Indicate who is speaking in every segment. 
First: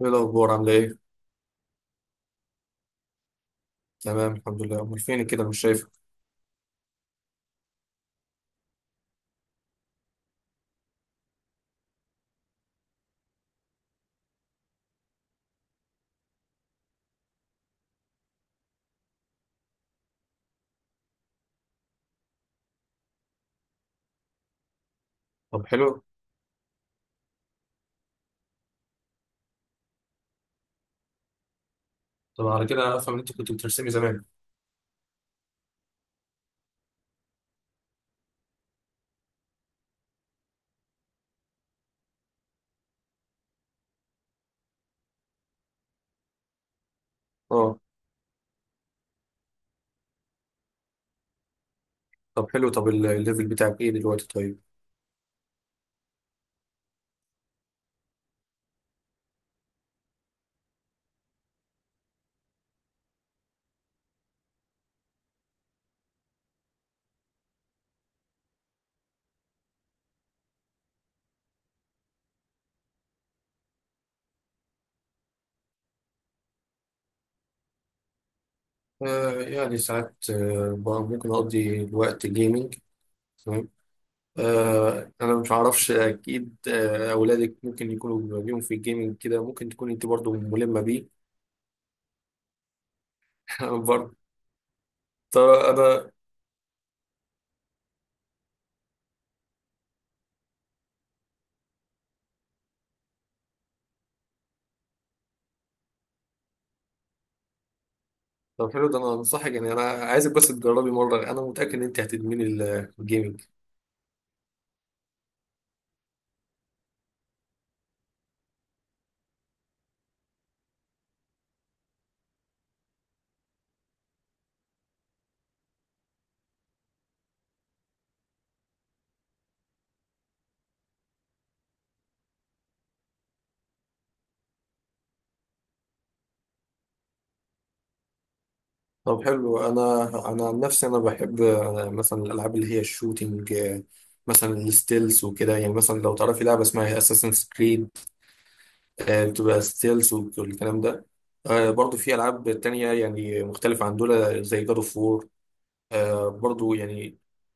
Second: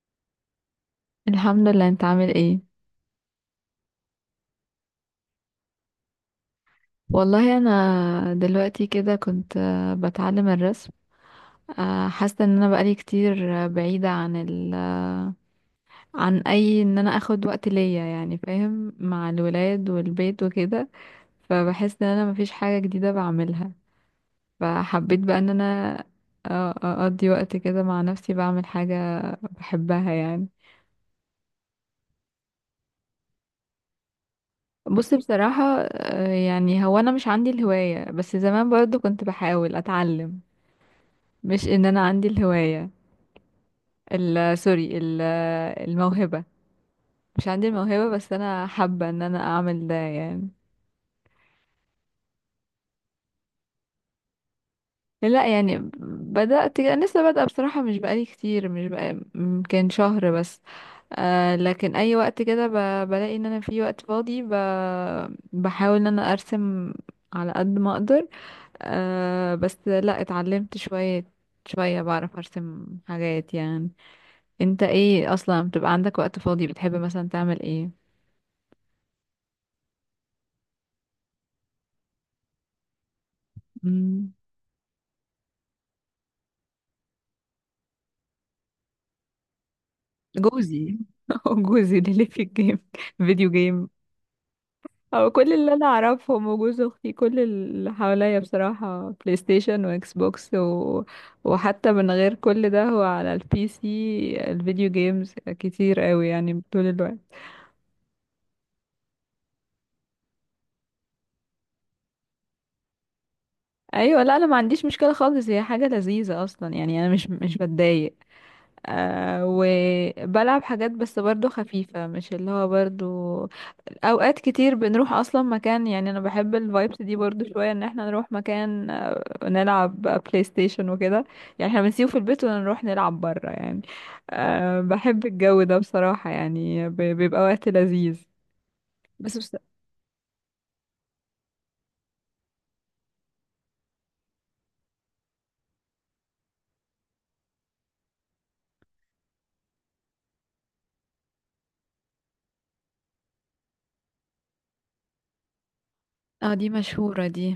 Speaker 1: ايه الاخبار؟ عامله ايه؟
Speaker 2: الحمد لله. انت عامل ايه؟
Speaker 1: تمام الحمد لله. امال فينك كده؟ مش شايفك.
Speaker 2: والله انا دلوقتي كده كنت، بتعلم الرسم، حاسه ان انا بقالي كتير بعيده عن ال آه، عن ان انا اخد وقت ليا، يعني فاهم، مع الولاد والبيت وكده. فبحس ان انا مفيش حاجه جديده بعملها، فحبيت بقى ان
Speaker 1: طب
Speaker 2: انا
Speaker 1: حلو.
Speaker 2: اقضي وقت كده مع نفسي بعمل حاجه بحبها يعني.
Speaker 1: طب على كده افهم ان انت كنت بترسمي زمان.
Speaker 2: بص، بصراحه يعني هو انا مش عندي الهوايه، بس زمان برضو كنت بحاول اتعلم، مش ان انا عندي الهواية، ال سوري ال الموهبة، مش عندي
Speaker 1: اه.
Speaker 2: الموهبة بس انا حابة ان انا اعمل ده يعني.
Speaker 1: طب حلو. طب الليفل بتاعك ايه دلوقتي؟ طيب.
Speaker 2: لا يعني بدأت انا لسه بادئة بصراحة، مش بقالي كتير، مش بقى يمكن شهر بس، آه لكن اي وقت كده بلاقي ان انا في وقت فاضي بحاول ان انا ارسم على قد ما اقدر. آه بس لا اتعلمت شوية شوية، بعرف ارسم حاجات يعني. انت ايه اصلا بتبقى عندك وقت فاضي، بتحب مثلا تعمل ايه؟
Speaker 1: يعني ساعات، ممكن اقضي الوقت جيمنج. تمام.
Speaker 2: مم.
Speaker 1: انا مش عارفش اكيد، اولادك ممكن يكونوا ليهم في الجيمنج، كده ممكن تكون انت برضو ملمه
Speaker 2: جوزي.
Speaker 1: بيه.
Speaker 2: هو جوزي ده اللي في الجيم، فيديو جيم.
Speaker 1: برضه.
Speaker 2: هو
Speaker 1: طب
Speaker 2: كل اللي انا
Speaker 1: انا
Speaker 2: اعرفهم وجوز اختي، كل اللي حواليا بصراحة بلاي ستيشن واكس بوكس و... وحتى من غير كل ده هو على البي سي، الفيديو جيمز كتير قوي يعني طول الوقت.
Speaker 1: طب حلو، ده انا انصحك، يعني انا عايزك بس تجربي مره، انا متاكد ان انت هتدمني الجيمنج.
Speaker 2: ايوه، لا انا ما عنديش مشكلة خالص، هي حاجة لذيذة اصلا يعني، انا مش بتضايق. آه، وبلعب حاجات بس برضو خفيفة، مش اللي هو برضو أوقات كتير بنروح أصلا مكان، يعني أنا بحب الفايبس دي برضو شوية، إن احنا نروح مكان نلعب بلاي ستيشن وكده، يعني احنا بنسيبه في البيت ونروح نلعب برا يعني. أه بحب الجو ده بصراحة، يعني بيبقى وقت لذيذ.
Speaker 1: طب
Speaker 2: بس بس،
Speaker 1: حلو. انا عن نفسي انا بحب مثلا الالعاب اللي هي الشوتينج، مثلا الستيلز وكده، يعني مثلا لو تعرفي لعبه اسمها اساسنز كريد بتبقى ستيلز والكلام ده. برضو في العاب تانية يعني مختلفه عن دول زي جاد اوف وور،
Speaker 2: اه دي
Speaker 1: برضو يعني.
Speaker 2: مشهورة دي.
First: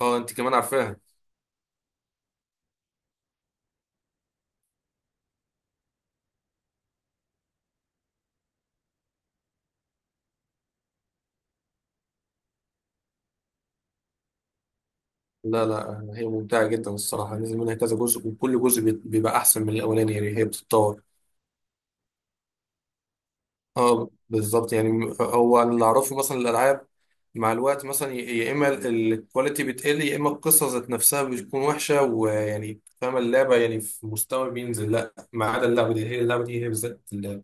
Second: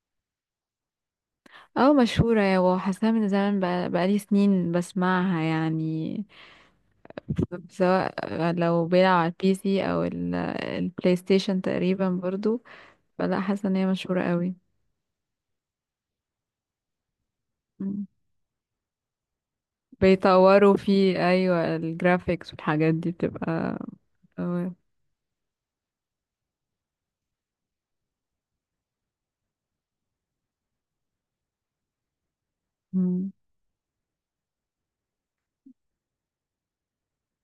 Speaker 1: اه، انت كمان عارفاها؟
Speaker 2: اه مشهورة، يا وحاساها من زمان بقى، بقالي سنين بسمعها يعني، سواء لو بيلعب على البي سي او البلاي ستيشن تقريبا برضو، فلا، حاسه ان هي مشهوره قوي.
Speaker 1: لا لا، هي ممتعه جدا الصراحه، نزل منها كذا
Speaker 2: مم.
Speaker 1: جزء وكل جزء بيبقى احسن من الاولاني، يعني هي
Speaker 2: بيطوروا
Speaker 1: بتتطور.
Speaker 2: فيه، ايوه الجرافيكس والحاجات دي بتبقى
Speaker 1: اه
Speaker 2: أوي.
Speaker 1: بالظبط. يعني هو اللي اعرفه مثلا الالعاب مع الوقت مثلا يا اما الكواليتي بتقل، يا اما القصه ذات نفسها بتكون وحشه، ويعني فاهم
Speaker 2: مم.
Speaker 1: اللعبه، يعني في مستوى بينزل، لا ما عدا اللعبه دي، هي اللعبه دي هي بالذات اللي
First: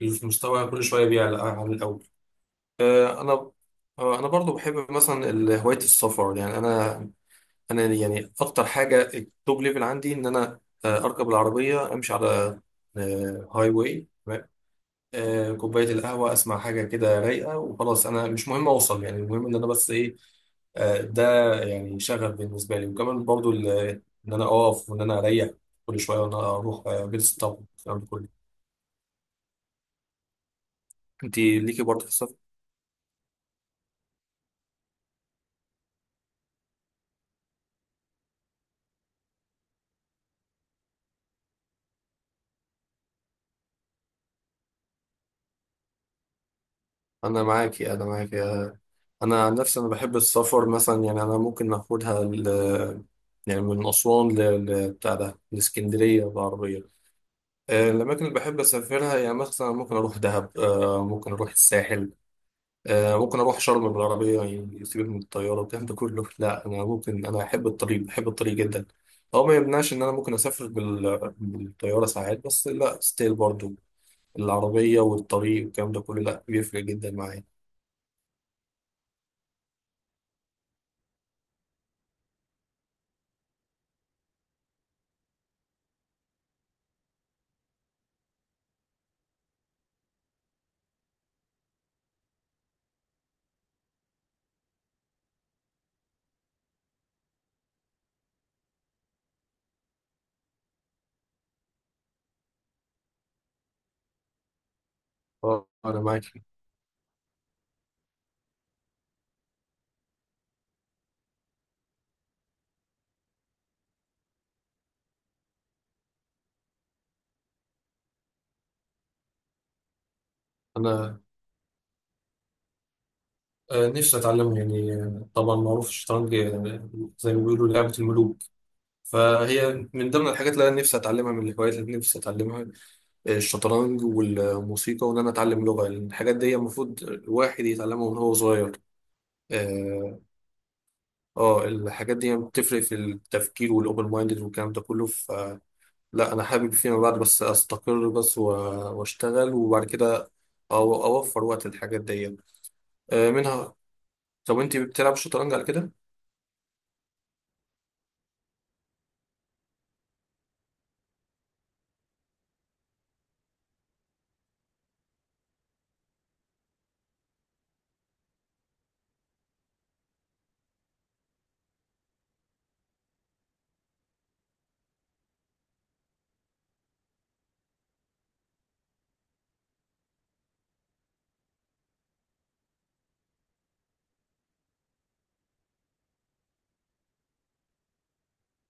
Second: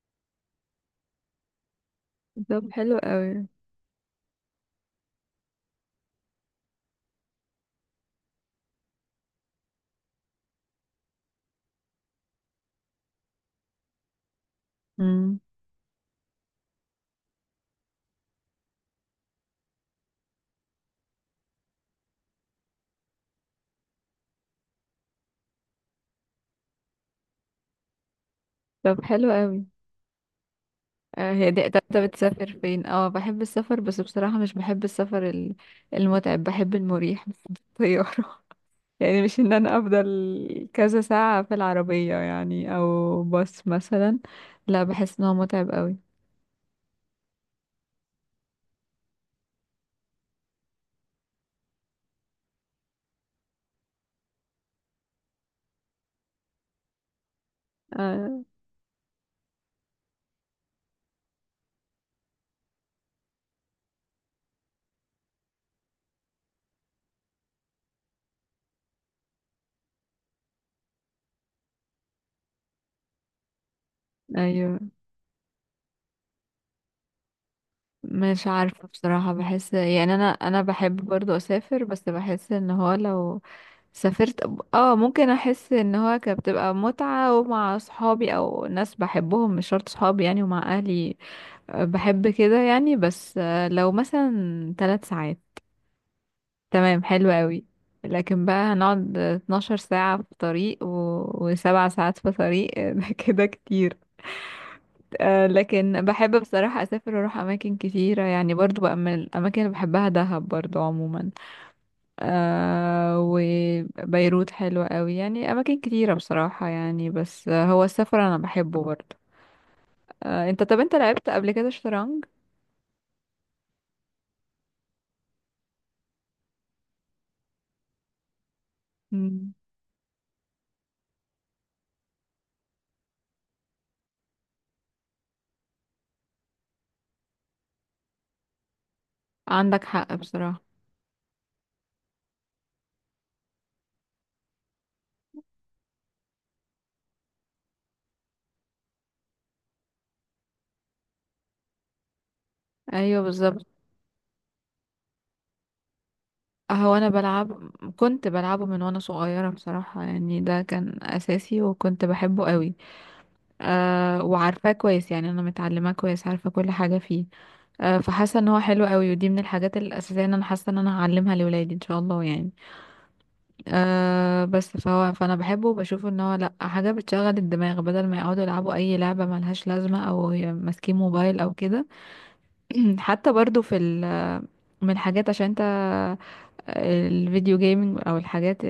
Speaker 1: في مستوى كل شويه بيعلى عن الاول.
Speaker 2: طب حلو قوي.
Speaker 1: انا انا برضو بحب مثلا هوايه السفر. يعني انا يعني اكتر حاجه التوب ليفل عندي ان انا اركب العربيه، امشي على هاي واي،
Speaker 2: مم.
Speaker 1: كوباية القهوة، أسمع حاجة كده رايقة، وخلاص أنا مش مهم أوصل، يعني المهم إن أنا بس إيه. ده يعني شغف بالنسبة لي، وكمان برضو إن أنا أقف وإن أنا أريح كل شوية، وإن أنا أروح جلسة طب الكلام ده كله.
Speaker 2: طب حلو قوي.
Speaker 1: أنت
Speaker 2: هي دي. طب
Speaker 1: ليكي
Speaker 2: انت
Speaker 1: برضه في السفر؟
Speaker 2: بتسافر فين؟ اه بحب السفر، بس بصراحه مش بحب السفر المتعب، بحب المريح بس بالطياره، يعني مش ان انا افضل كذا ساعة في العربية يعني او باص مثلا، لا بحس ان هو متعب قوي.
Speaker 1: أنا معاكي، أنا معاكي، أنا عن نفسي أنا بحب السفر مثلا، يعني أنا ممكن يعني من أسوان بتاع ده لإسكندرية بالعربية. الأماكن اللي
Speaker 2: آه،
Speaker 1: بحب أسافرها، يعني مثلا ممكن أروح دهب، ممكن أروح الساحل، ممكن اروح شرم بالعربيه. يعني يسيبك من الطياره والكلام ده كله، لا انا احب الطريق، بحب الطريق جدا. هو ما يمنعش ان انا ممكن اسافر بالطياره ساعات، بس لا ستيل برضو
Speaker 2: ايوه.
Speaker 1: العربيه والطريق والكلام ده كله، لا بيفرق جدا معايا.
Speaker 2: مش عارفة بصراحة، بحس يعني، انا بحب برضو اسافر، بس بحس ان هو لو سافرت، اه ممكن احس ان هو كانت بتبقى متعة، ومع صحابي او ناس بحبهم، مش شرط صحابي يعني، ومع اهلي. بحب كده يعني، بس لو مثلا 3 ساعات، تمام حلو قوي. لكن بقى هنقعد 12 ساعة في طريق و... و7 ساعات في طريق ده كده كتير. آه
Speaker 1: اه انا
Speaker 2: لكن
Speaker 1: معاك.
Speaker 2: بحب بصراحة أسافر وأروح أماكن كتيرة، يعني برضو بقى من الأماكن اللي بحبها دهب برضو عموما. آه، وبيروت حلوة قوي، يعني أماكن كتيرة بصراحة يعني، بس هو السفر أنا بحبه برضو. آه، أنت طب أنت
Speaker 1: انا
Speaker 2: لعبت قبل كده شطرنج؟
Speaker 1: آه، نفسي اتعلمه، يعني طبعا معروف الشطرنج، زي ما بيقولوا لعبه الملوك.
Speaker 2: مم.
Speaker 1: فهي من ضمن الحاجات اللي انا نفسي اتعلمها، من الهوايات اللي نفسي اتعلمها: الشطرنج والموسيقى وان انا اتعلم لغه، لأن الحاجات دي المفروض الواحد يتعلمها من هو صغير.
Speaker 2: عندك حق
Speaker 1: اه.
Speaker 2: بصراحة.
Speaker 1: الحاجات دي بتفرق في التفكير والاوبن مايندد والكلام ده كله. فلا، انا حابب فيما بعد بس استقر، واشتغل، وبعد كده اوفر وقت الحاجات دي،
Speaker 2: أيوه بالظبط.
Speaker 1: منها. طب انت بتلعب شطرنج على كده؟
Speaker 2: هو انا بلعب، كنت بلعبه من وانا صغيره بصراحه يعني، ده كان اساسي وكنت بحبه قوي. أه وعارفاه كويس يعني، انا متعلماه كويس، عارفه كل حاجه فيه. أه فحاسه ان هو حلو قوي، ودي من الحاجات الاساسيه ان انا حاسه ان انا هعلمها لولادي ان شاء الله يعني. أه بس فهو فانا بحبه، وبشوف ان هو لا، حاجه بتشغل الدماغ بدل ما يقعدوا يلعبوا اي لعبه ملهاش لازمه، او ماسكين موبايل او كده. حتى برضو في من الحاجات، عشان انت الفيديو جيمنج او الحاجات،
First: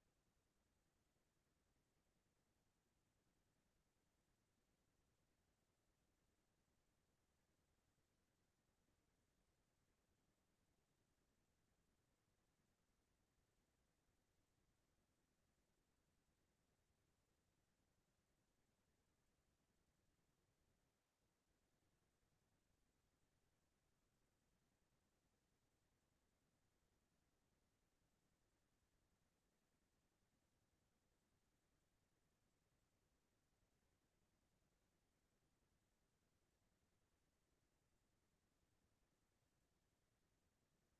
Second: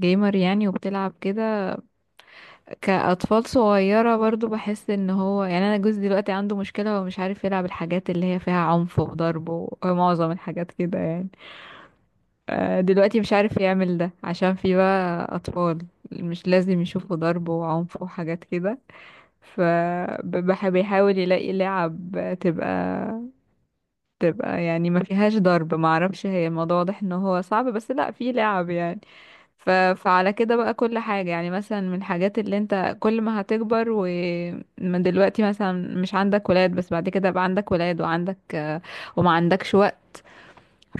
Speaker 2: جيمر يعني وبتلعب كده، كأطفال صغيرة برضو. بحس ان هو يعني، انا جوزي دلوقتي عنده مشكلة، ومش عارف يلعب الحاجات اللي هي فيها عنف وضرب، ومعظم الحاجات كده يعني. دلوقتي مش عارف يعمل ده، عشان في بقى أطفال مش لازم يشوفوا ضرب وعنف وحاجات كده. فبيحاول يلاقي لعب تبقى تبقى يعني ما فيهاش ضرب، ما اعرفش، هي الموضوع واضح ان هو صعب، بس لا في لعب يعني. فعلى كده بقى كل حاجة، يعني مثلا من الحاجات، اللي انت كل ما هتكبر، ومن دلوقتي مثلا مش عندك ولاد، بس بعد كده بقى عندك ولاد وعندك وما عندكش وقت،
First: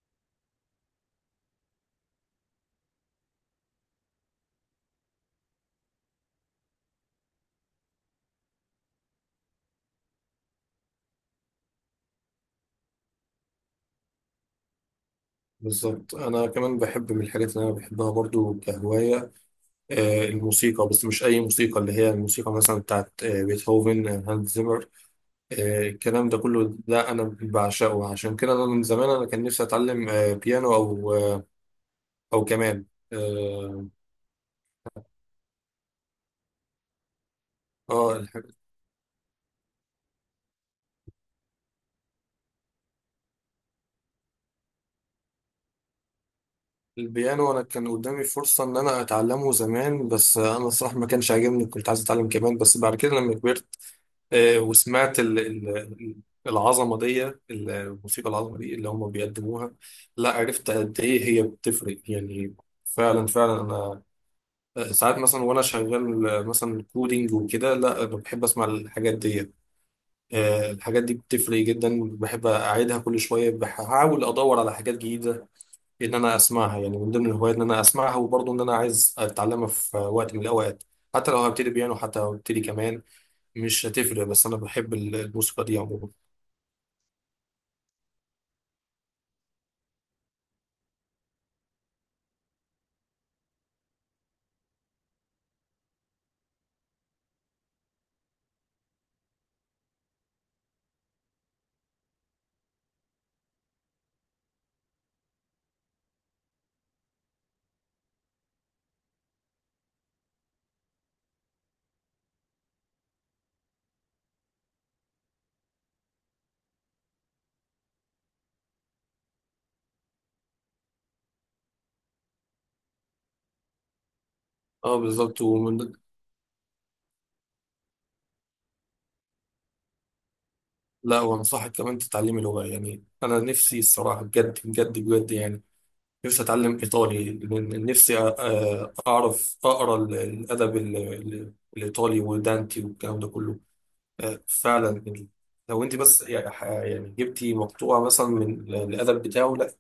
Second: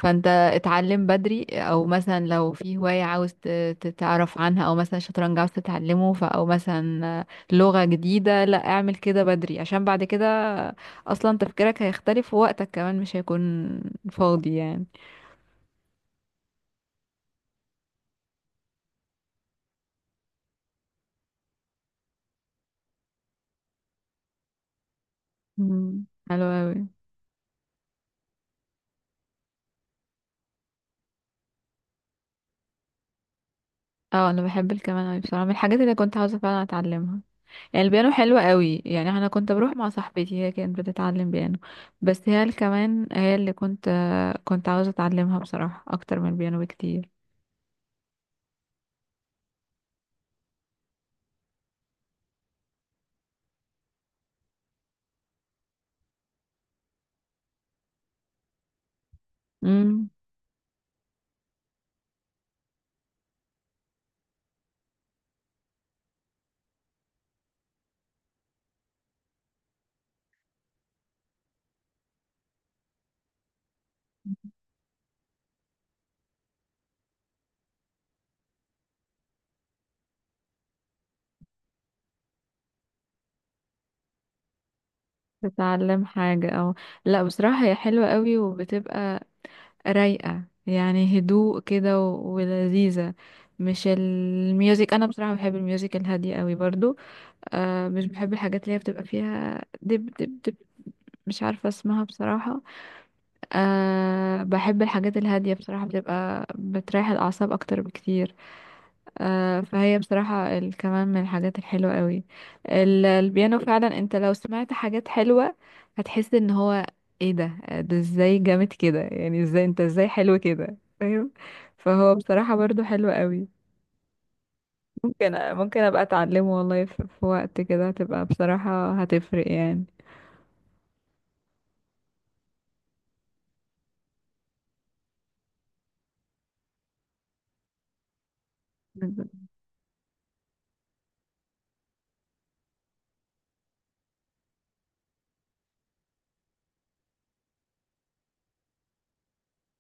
Speaker 2: فانت اتعلم بدري، او مثلا لو في هواية عاوز تتعرف عنها، او مثلا شطرنج عاوز تتعلمه، ف او مثلا لغة جديدة، لا، اعمل كده بدري، عشان بعد كده اصلا تفكيرك هيختلف، ووقتك كمان مش هيكون فاضي يعني.
Speaker 1: بالظبط. انا كمان بحب من الحاجات اللي انا بحبها برضو كهوايه الموسيقى. بس مش اي موسيقى، اللي هي الموسيقى مثلا بتاعت بيتهوفن، هانز زيمر،
Speaker 2: مم.
Speaker 1: الكلام ده
Speaker 2: حلو
Speaker 1: كله.
Speaker 2: أوي.
Speaker 1: ده انا بعشقه، عشان كده انا من زمان انا كان نفسي اتعلم بيانو، او كمان. اه.
Speaker 2: اه انا بحب الكمان اوي بصراحه، من الحاجات اللي كنت عاوزه فعلا اتعلمها. يعني البيانو
Speaker 1: آه، الح-
Speaker 2: حلو قوي، يعني انا كنت بروح مع صاحبتي، هي كانت بتتعلم بيانو. بس هي الكمان هي اللي كنت عاوزه اتعلمها بصراحه اكتر من البيانو بكتير.
Speaker 1: البيانو انا كان قدامي فرصة ان انا اتعلمه زمان، بس انا الصراحة ما كانش عاجبني، كنت عايز اتعلم كمان، بس بعد كده لما كبرت وسمعت ال- العظمة دي، الموسيقى العظمة دي اللي هم بيقدموها.
Speaker 2: امم،
Speaker 1: لا عرفت قد ايه هي بتفرق يعني. فعلا فعلا. ساعات مثلا وانا شغال مثلا كودينج وكده، لا بحب اسمع الحاجات دي. الحاجات دي بتفرق جدا، بحب اعيدها كل شويه، بحاول ادور على حاجات جديده ان انا اسمعها. يعني من ضمن الهوايات ان انا اسمعها، وبرضه ان انا عايز اتعلمها في وقت من الاوقات، حتى لو هبتدي بيانو، حتى لو هبتدي كمان، مش هتفرق. بس انا بحب الموسيقى دي
Speaker 2: تتعلم
Speaker 1: عموما.
Speaker 2: حاجه او لا، بصراحه هي حلوه قوي، وبتبقى رايقه يعني، هدوء كده ولذيذه. مش الميوزك، انا بصراحه بحب الميوزك الهاديه قوي برضو. آه مش بحب الحاجات اللي هي بتبقى فيها دب دب دب، مش عارفه اسمها بصراحه. أه بحب الحاجات الهادية بصراحة، بتبقى بتريح الأعصاب أكتر بكتير. أه، فهي بصراحة كمان من الحاجات الحلوة قوي، البيانو فعلا. انت لو سمعت حاجات حلوة هتحس ان هو ايه ده، ازاي جامد كده، يعني ازاي انت ازاي حلو كده، فاهم. فهو بصراحة برضو حلو قوي.
Speaker 1: اه بالظبط
Speaker 2: ممكن
Speaker 1: ومن
Speaker 2: ابقى اتعلمه والله، في وقت كده هتبقى بصراحة هتفرق يعني.
Speaker 1: لا وانصحك كمان تتعلمي لغه. يعني انا نفسي الصراحه بجد بجد بجد، يعني نفسي اتعلم ايطالي، لأن نفسي
Speaker 2: بالظبط.
Speaker 1: اعرف اقرا الادب الايطالي ودانتي والكلام ده كله. فعلا يعني. لو انت بس يعني جبتي مقطوعه مثلا من الادب بتاعه، لا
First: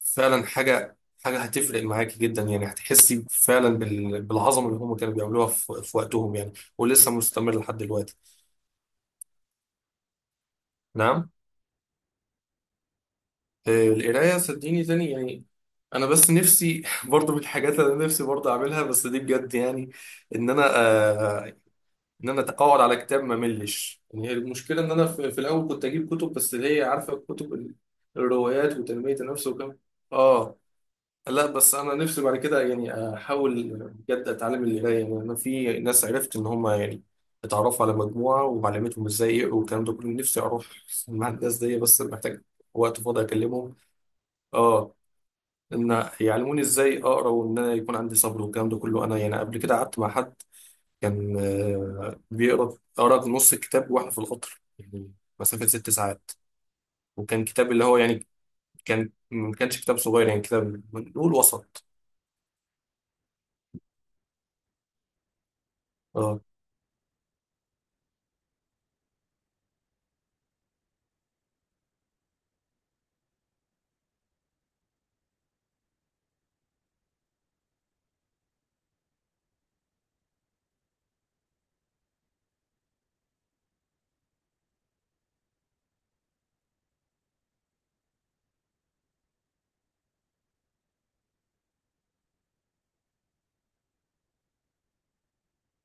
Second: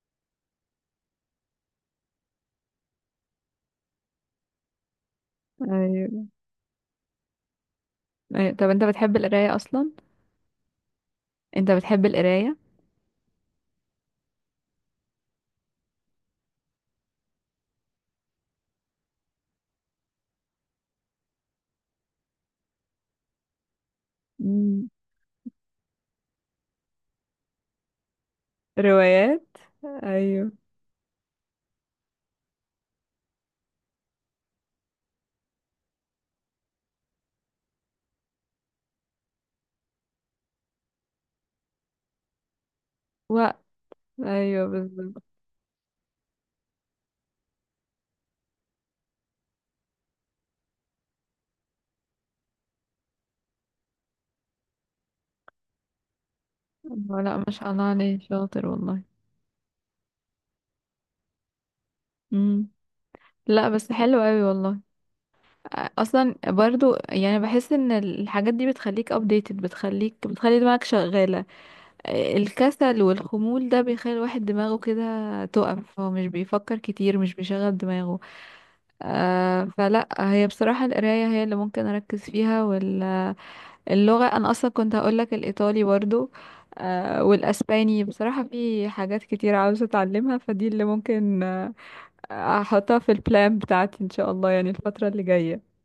Speaker 1: فعلا حاجه هتفرق معاكي جدا، يعني هتحسي فعلا بالعظمه اللي هم كانوا بيعملوها في
Speaker 2: ايوه.
Speaker 1: وقتهم، يعني ولسه مستمر لحد دلوقتي.
Speaker 2: أيوة. طب انت بتحب القراية اصلا؟
Speaker 1: نعم.
Speaker 2: انت بتحب القراية؟
Speaker 1: القراية صدقيني تاني يعني. أنا بس نفسي برضو من الحاجات اللي أنا نفسي برضو أعملها، بس دي بجد يعني إن أنا آه إن أنا أقعد على كتاب ما أملش. يعني هي المشكلة إن أنا في الأول كنت أجيب كتب، بس اللي هي عارفة كتب الروايات وتنمية النفس،
Speaker 2: روايات،
Speaker 1: وكم.
Speaker 2: ايوه.
Speaker 1: آه لا بس أنا نفسي بعد كده يعني أحاول بجد أتعلم القراية. يعني أنا في ناس عرفت إن هم يعني اتعرفوا على مجموعة وعلمتهم إزاي يقروا والكلام ده كله، نفسي أروح مع الناس دي بس محتاج وقت فاضي
Speaker 2: و،
Speaker 1: أكلمهم.
Speaker 2: ايوه
Speaker 1: اه،
Speaker 2: بالظبط.
Speaker 1: ان يعلموني ازاي اقرا، وان انا يكون عندي صبر والكلام ده كله. انا يعني قبل كده قعدت مع حد كان بيقرا، قرا نص الكتاب واحنا في القطر، يعني مسافه 6 ساعات.
Speaker 2: هو لا، ما
Speaker 1: وكان
Speaker 2: شاء
Speaker 1: كتاب
Speaker 2: الله
Speaker 1: اللي هو
Speaker 2: عليه،
Speaker 1: يعني
Speaker 2: شاطر والله.
Speaker 1: كان، ما كانش كتاب صغير، يعني كتاب نقول وسط.
Speaker 2: امم. لا بس حلو قوي والله. اصلا
Speaker 1: اه،
Speaker 2: برضو يعني، بحس ان الحاجات دي بتخليك ابديتد، بتخليك بتخلي دماغك شغالة. الكسل والخمول ده بيخلي الواحد دماغه كده تقف، هو مش بيفكر كتير، مش بيشغل دماغه. آه فلا، هي بصراحة القراية هي اللي ممكن اركز فيها. اللغة، أنا أصلا كنت هقولك الإيطالي برضو، آه، والأسباني بصراحة. في حاجات كتير عاوزة أتعلمها، فدي اللي ممكن آه أحطها في البلان بتاعتي إن شاء الله، يعني الفترة اللي جاية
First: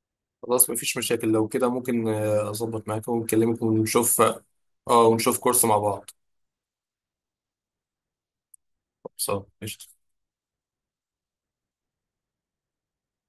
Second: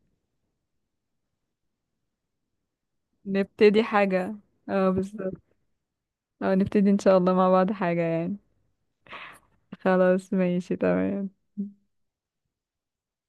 Speaker 1: خلاص مفيش مشاكل. لو كده ممكن اظبط معاك ونكلمك
Speaker 2: نبتدي
Speaker 1: ونشوف.
Speaker 2: حاجة. اه
Speaker 1: اه ونشوف
Speaker 2: بالظبط.
Speaker 1: كورس مع بعض.
Speaker 2: اه نبتدي إن شاء الله مع بعض حاجة يعني.
Speaker 1: خلاص، قشطة.
Speaker 2: خلاص ماشي تمام.